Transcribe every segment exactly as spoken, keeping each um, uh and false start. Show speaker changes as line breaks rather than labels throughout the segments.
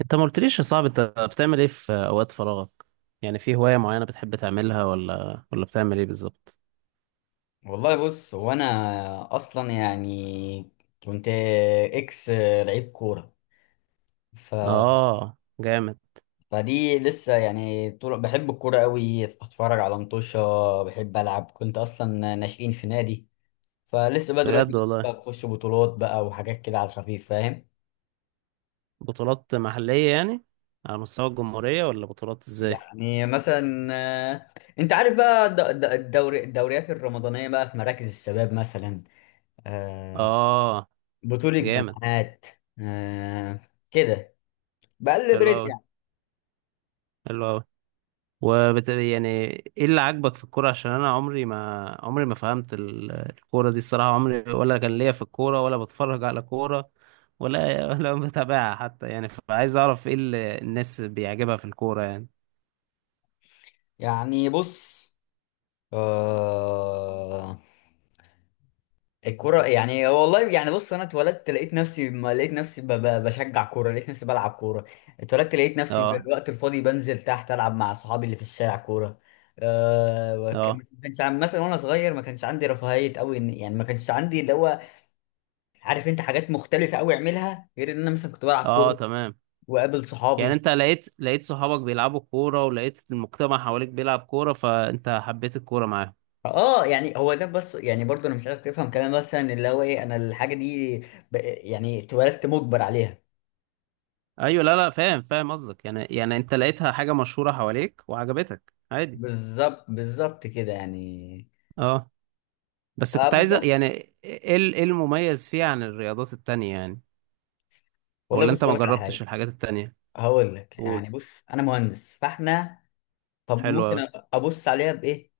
انت ما قلتليش يا صاحبي، انت بتعمل ايه في اوقات فراغك؟ يعني في هواية معينة بتحب تعملها، ولا ولا بتعمل ايه بالظبط؟
والله بص هو انا اصلا يعني كنت اكس لعيب كوره ف...
اه، جامد.
فدي لسه يعني طول بحب الكوره قوي اتفرج على مطوشه. بحب العب، كنت اصلا ناشئين في نادي. فلسه بقى دلوقتي
بجد
بس بقى
والله.
بخش بطولات بقى وحاجات كده على الخفيف، فاهم؟
بطولات محلية يعني، على مستوى الجمهورية ولا بطولات ازاي؟
يعني مثلا، آه، انت عارف بقى الد- الد- الدوري الدوريات الرمضانيه بقى في مراكز الشباب مثلا، آه،
اه،
بطوله
جامد.
جامعات، آه، كده. بقلب
حلو
رزق
اوي،
يعني.
حلو اوي. وبت... يعني ايه اللي عاجبك في الكوره؟ عشان انا عمري ما عمري ما فهمت ال- الكوره دي الصراحه، عمري ولا كان ليا في الكوره ولا بتفرج على كوره ولا ولا بتابعها حتى يعني، فعايز اعرف ايه اللي الناس بيعجبها في الكوره يعني.
يعني بص، آه الكرة يعني والله. يعني بص انا اتولدت لقيت نفسي، ما لقيت نفسي ب- ب- بشجع كورة، لقيت نفسي بلعب كورة. اتولدت لقيت نفسي في
اه
الوقت الفاضي بنزل تحت العب مع صحابي اللي في الشارع كورة. آه وك-
اه.
ما كانش عن- مثلا وانا صغير ما كانش عندي رفاهية قوي، يعني ما كانش عندي اللي هو، عارف انت، حاجات مختلفة قوي اعملها غير ان انا مثلا كنت بلعب
اه،
كورة
تمام.
واقابل
يعني
صحابي.
انت لقيت لقيت صحابك بيلعبوا كوره، ولقيت المجتمع حواليك بيلعب كوره، فانت حبيت الكوره معاهم.
اه يعني هو ده بس. يعني برضه انا مش عايزك تفهم كمان مثلا اللي هو ايه، انا الحاجه دي ب- يعني اتولدت مجبر عليها.
ايوه، لا، لا، فاهم فاهم قصدك، يعني يعني انت لقيتها حاجه مشهوره حواليك وعجبتك عادي.
بالظبط بالظبط كده يعني.
اه، بس كنت
طب
عايز يعني،
بس،
ايه ال- إيه المميز فيه عن الرياضات التانية يعني؟
والله
ولا
بص
انت
اقول
ما
لك على
جربتش
حاجه.
الحاجات التانية؟
هقول لك،
قول.
يعني بص انا مهندس فاحنا، طب
حلو اوي.
ممكن أ- ابص عليها بايه؟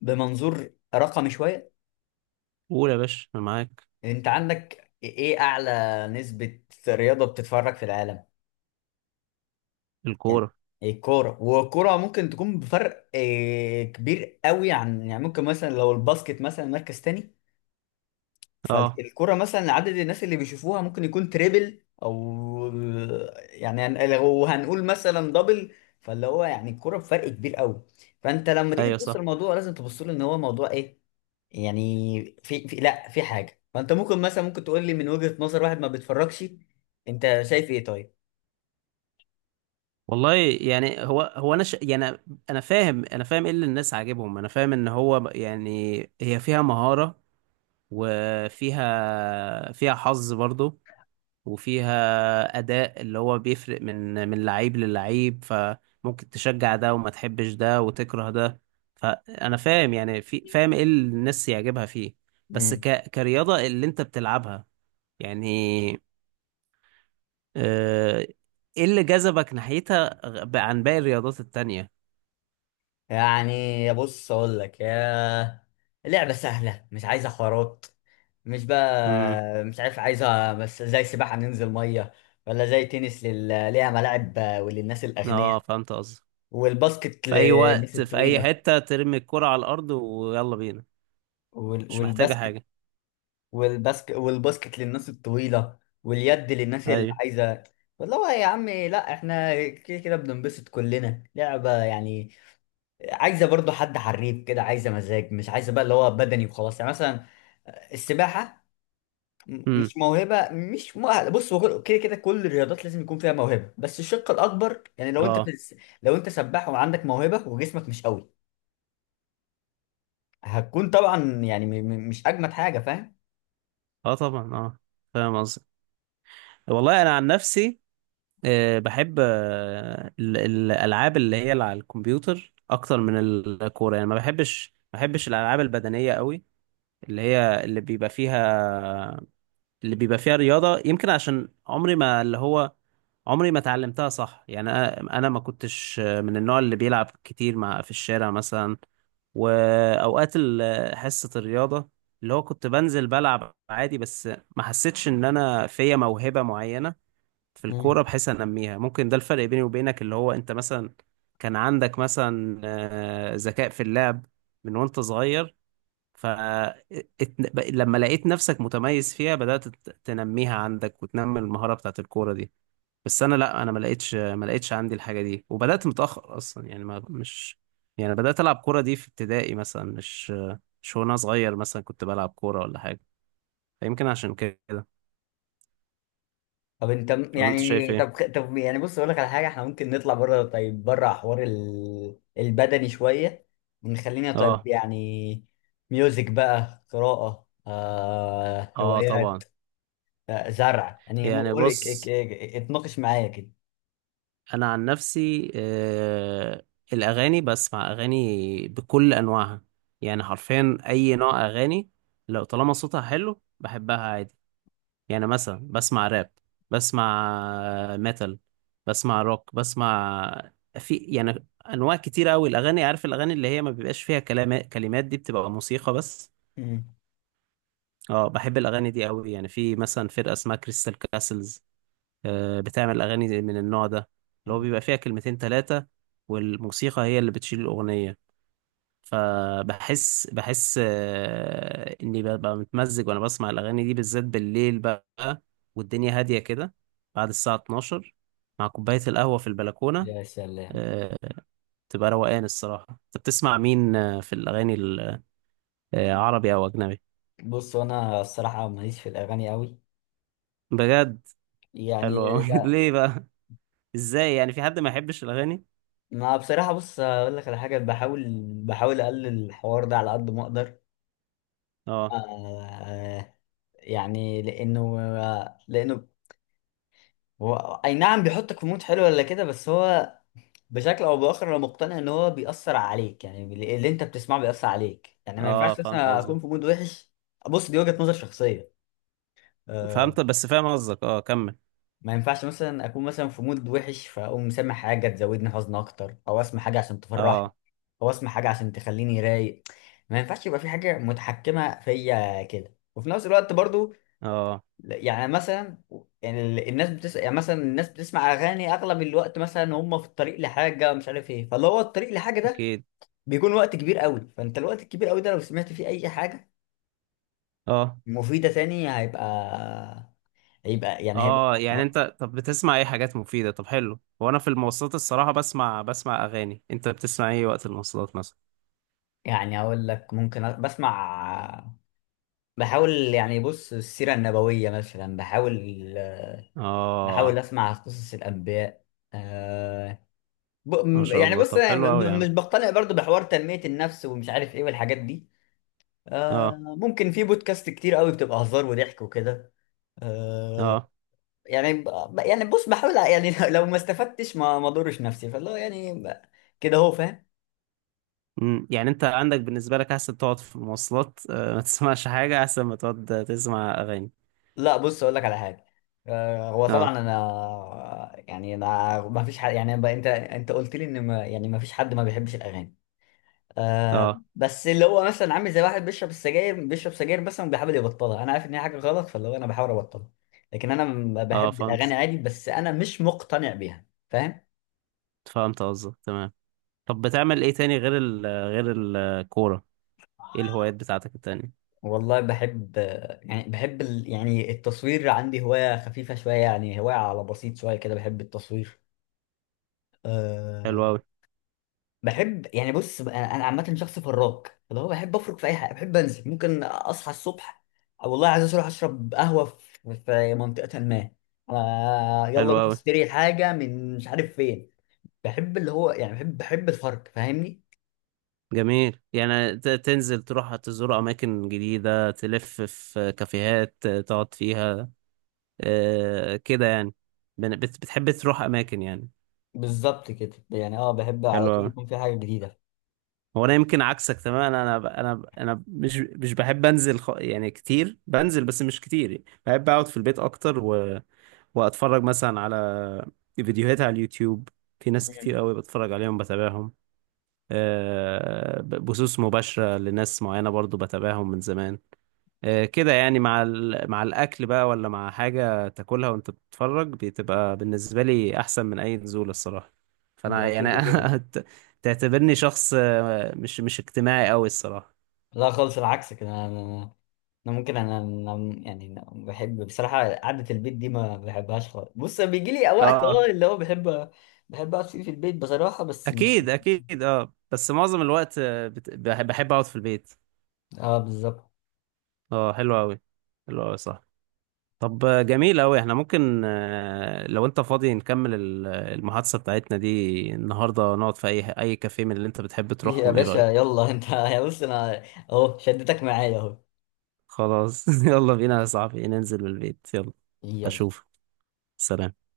بمنظور رقمي شويه.
قول يا باشا، انا معاك.
انت عندك ايه اعلى نسبه رياضه بتتفرج في العالم؟ يعني
الكورة.
الكورة. والكورة ممكن تكون بفرق آه، كبير قوي عن، يعني ممكن مثلا لو الباسكت مثلا مركز تاني،
اه،
فالكورة مثلا عدد الناس اللي بيشوفوها ممكن يكون تريبل أو، يعني هن- لو هنقول مثلا دبل. فاللي هو يعني الكورة بفرق كبير قوي. فأنت لما تيجي
ايوه،
تبص
صح.
للموضوع لازم تبص له إن هو موضوع إيه، يعني في, في لا في حاجة. فأنت ممكن مثلا، ممكن تقول لي من وجهة نظر واحد ما بيتفرجش، أنت شايف إيه طيب؟
والله، يعني هو هو انا ش... يعني، انا فاهم انا فاهم ايه اللي الناس عاجبهم، انا فاهم ان هو، يعني هي فيها مهارة، وفيها فيها حظ برضو، وفيها أداء اللي هو بيفرق من من لعيب للعيب، فممكن تشجع ده وما تحبش ده وتكره ده. فأنا فاهم يعني، في فاهم إيه اللي الناس يعجبها فيه. بس ك... كرياضة اللي أنت بتلعبها، يعني، آه، إيه اللي جذبك ناحيتها غ- عن باقي الرياضات التانية؟
يعني بص اقول لك يا، لعبه سهله مش عايزه حوارات، مش
امم.
بقى مش عارف، عايزه بس زي سباحه ننزل ميه، ولا زي تنس لل... ليها ملاعب وللناس
اه،
الاغنياء،
فهمت قصدي.
والباسكت
في أي
للناس
وقت، في أي
الطويله.
حتة، ترمي الكرة على الأرض ويلا بينا.
وال...
مش محتاجة
والباسكت
حاجة.
والباسكت والباسكت للناس الطويله، واليد للناس اللي
أيوه.
عايزه. والله يا عم لا احنا كده كده بننبسط كلنا، لعبه يعني، عايزه برضو حد حريف كده، عايزه مزاج، مش عايزه بقى اللي هو بدني وخلاص. يعني مثلا السباحه، م-
امم.
مش موهبه، مش مؤهله. بص هو كل- كده كده كل الرياضات لازم يكون فيها موهبه، بس الشق الاكبر. يعني لو انت في
اه،
الس- لو انت سباح وعندك موهبه وجسمك مش قوي، هتكون طبعا يعني م- م- مش اجمد حاجه، فاهم؟
اه، طبعا، اه. فاهم قصدي. والله انا عن نفسي، آه، بحب آه، ال- الالعاب اللي هي اللي على الكمبيوتر اكتر من الكوره، يعني ما بحبش ما بحبش الالعاب البدنيه قوي. اللي هي اللي بيبقى فيها اللي بيبقى فيها رياضه، يمكن عشان عمري ما اللي هو عمري ما اتعلمتها صح يعني، انا أنا ما كنتش آه، من النوع اللي بيلعب كتير مع في الشارع مثلا، واوقات ال- حصه الرياضه اللي هو كنت بنزل بلعب عادي بس، ما حسيتش ان انا فيا موهبه معينه في الكورة بحيث أنميها. ممكن ده الفرق بيني وبينك، اللي هو أنت مثلا كان عندك مثلا آه، ذكاء في اللعب من وأنت صغير، ف ات- ب- لما لقيت نفسك متميز فيها بدأت ت- تنميها عندك وتنمي المهارة بتاعت الكورة دي. بس أنا لأ، أنا ما لقيتش ما لقيتش عندي الحاجة دي، وبدأت متأخر أصلا يعني، ما مش، يعني بدأت ألعب كورة دي في ابتدائي مثلا، مش مش وأنا صغير مثلا كنت بلعب كورة ولا حاجة، فيمكن عشان كده.
طب انت م-
ولا أنت شايف
يعني
إيه؟
طب خ- طب يعني بص اقول لك على حاجه. احنا ممكن نطلع بره، طيب، بره حوار ال... البدني شويه، ونخلينا طيب
آه.
يعني ميوزك بقى، قراءه، آه...
آه،
روايات،
طبعا.
آه... زرع يعني. م-
يعني،
قول لك اك-
بص،
اك- اتناقش معايا كده.
انا عن نفسي، آه، الاغاني، بسمع اغاني بكل انواعها، يعني حرفيا اي نوع اغاني، لو طالما صوتها حلو بحبها عادي. يعني مثلا بسمع راب، بسمع آه، ميتال، بسمع روك، بسمع، في يعني انواع كتير قوي الاغاني، عارف، الاغاني اللي هي ما بيبقاش فيها كلام كلمات دي بتبقى موسيقى بس.
مم.
اه، بحب الاغاني دي قوي، يعني في مثلا فرقة اسمها كريستال كاسلز، آه، بتعمل أغاني من النوع ده، اللي هو بيبقى فيها كلمتين تلاتة، والموسيقى هي اللي بتشيل الأغنية. فبحس بحس آه، إني ببقى متمزج وأنا بسمع الأغاني دي، بالذات بالليل بقى والدنيا هادية كده، بعد الساعة الثانية عشر، مع كوباية القهوة في البلكونة،
يا سلام.
آه، تبقى روقان الصراحة. أنت بتسمع مين آه، في الأغاني ال- آه، عربي أو أجنبي؟
بص انا الصراحه ماليش في الاغاني قوي.
بجد؟ حلو أوي
يعني لا.
ليه بقى؟ إزاي يعني في حد ما يحبش الأغاني؟
ما بصراحه بص اقول لك على حاجه، بحاول، بحاول اقلل الحوار ده على قد ما اقدر.
اه.
آه يعني لانه لانه هو اي نعم بيحطك في مود حلو ولا كده، بس هو بشكل او باخر انا مقتنع ان هو بيأثر عليك يعني. اللي انت بتسمعه بيأثر عليك، يعني ما
اه،
ينفعش
فهمت
مثلا
قصدك.
اكون في مود وحش. بص دي وجهة نظر شخصية. أه.
فهمت، بس فاهم قصدك، اه، كمل.
ما ينفعش مثلا اكون مثلا في مود وحش فاقوم مسمع حاجة تزودني حزن اكتر، او اسمع حاجة عشان تفرحني،
اه.
او اسمع حاجة عشان تخليني رايق. ما ينفعش يبقى في حاجة متحكمة فيا كده. وفي نفس الوقت برضو
اه،
يعني مثلا، يعني ال- الناس بتسمع، يعني مثلا الناس بتسمع اغاني اغلب الوقت مثلا هم في الطريق لحاجه مش عارف ايه. فاللي هو الطريق لحاجه ده
اكيد.
بيكون وقت كبير قوي، فانت الوقت الكبير قوي ده لو سمعت فيه اي حاجه
اه.
مفيده تاني، هيبقى، هيبقى يعني
اه،
هيبقى
يعني انت طب بتسمع ايه؟ حاجات مفيدة؟ طب حلو، هو انا في المواصلات الصراحة بسمع بسمع اغاني، انت بتسمع ايه وقت المواصلات مثلا؟
يعني اقول لك، ممكن أ- بسمع، بحاول يعني بص السيره النبويه مثلا، بحاول بحاول
اه.
اسمع قصص الانبياء، آه، ب...
ما شاء
يعني
الله،
بص
طب حلو
أنا
قوي يا
م- مش
عم.
بقتنع برضو بحوار تنميه النفس ومش عارف ايه والحاجات دي.
اه.
آه ممكن في بودكاست كتير قوي بتبقى هزار وضحك وكده. آه
اه.
يعني ب- يعني بص بحاول ع- يعني لو ما استفدتش ما ما ضرش نفسي. فاللي هو يعني ب- كده هو، فاهم؟
أمم، يعني انت عندك بالنسبة لك احسن تقعد في المواصلات آه ما تسمعش حاجة، احسن ما تقعد تسمع اغاني؟
لا بص اقول لك على حاجه. آه هو
اه.
طبعا انا يعني، انا ما فيش حد يعني ب- انت انت قلت لي ان، ما يعني ما فيش حد ما بيحبش الاغاني. آه
اه.
بس اللي هو مثلا عامل زي واحد بيشرب السجاير، بيشرب سجاير بس بيحاول يبطلها. انا عارف ان هي حاجه غلط، فاللي هو انا بحاول ابطلها. لكن انا م-
اه،
بحب الاغاني
فهمت.
عادي، بس انا مش مقتنع بيها، فاهم؟
فهمت قصدك، تمام. طب بتعمل ايه تاني غير ال غير الكورة؟ ايه الهوايات بتاعتك التانية؟
والله بحب، يعني بحب ال... يعني التصوير. عندي هواية خفيفة شوية، يعني هواية على بسيط شوية كده، بحب التصوير. أه...
حلو أوي.
بحب يعني بص أنا، أنا عامة شخص فراك، اللي هو بحب أفرك في أي حاجة. بحب أنزل، ممكن أصحى الصبح أو والله عايز أروح أشرب قهوة في في منطقة ما، أه... يلا
حلو
نروح
أوي.
نشتري حاجة من مش عارف فين. بحب اللي هو يعني، بحب بحب الفرق، فاهمني؟
جميل، يعني ت- تنزل تروح تزور أماكن جديدة، تلف في كافيهات تقعد فيها، آه، كده يعني، بن- بت- بتحب تروح أماكن يعني؟
بالظبط كده يعني. اه بحب على
حلو
طول
أوي.
يكون في حاجة جديدة.
هو أنا يمكن عكسك تماما، أنا ب- أنا ب- أنا مش مش بحب أنزل، خ- يعني كتير بنزل، بس مش كتير، بحب أقعد في البيت أكتر و... وأتفرج مثلا على فيديوهات على اليوتيوب، في ناس كتير
مم.
أوي بتفرج عليهم بتابعهم، آه، ب- بثوث مباشرة لناس معينة برضو بتابعهم من زمان، آه، كده يعني، مع ال... مع الأكل بقى، ولا مع حاجة تاكلها وأنت بتتفرج، بتبقى بالنسبة لي أحسن من أي نزول الصراحة. فأنا
ده
يعني
كده كده.
أنا ت- تعتبرني شخص آه، مش مش اجتماعي أوي الصراحة.
لا خالص، العكس كده. انا انا أنا ممكن انا أنا يعني أنا بحب بصراحه، قعده البيت دي ما بحبهاش خالص. بص بيجي لي وقت اه
اه،
اللي هو بحب، بحب اقعد فيه في البيت بصراحه، بس مش.
أكيد، أكيد، اه، بس معظم الوقت، آه، بت... بح- بحب أقعد في البيت.
اه بالظبط.
اه، حلو أوي. حلو أوي، صح. طب آه، جميل أوي، احنا ممكن آه، لو أنت فاضي نكمل ال- المحادثة بتاعتنا دي النهاردة، نقعد في أي أي كافيه من اللي أنت بتحب
يا
تروحهم، إيه
باشا
رأيك؟
يلا انت يا بص انا، اهو شدتك معايا اهو.
خلاص يلا بينا يا صاحبي، ننزل من البيت، يلا.
يلا.
اشوف. سلام.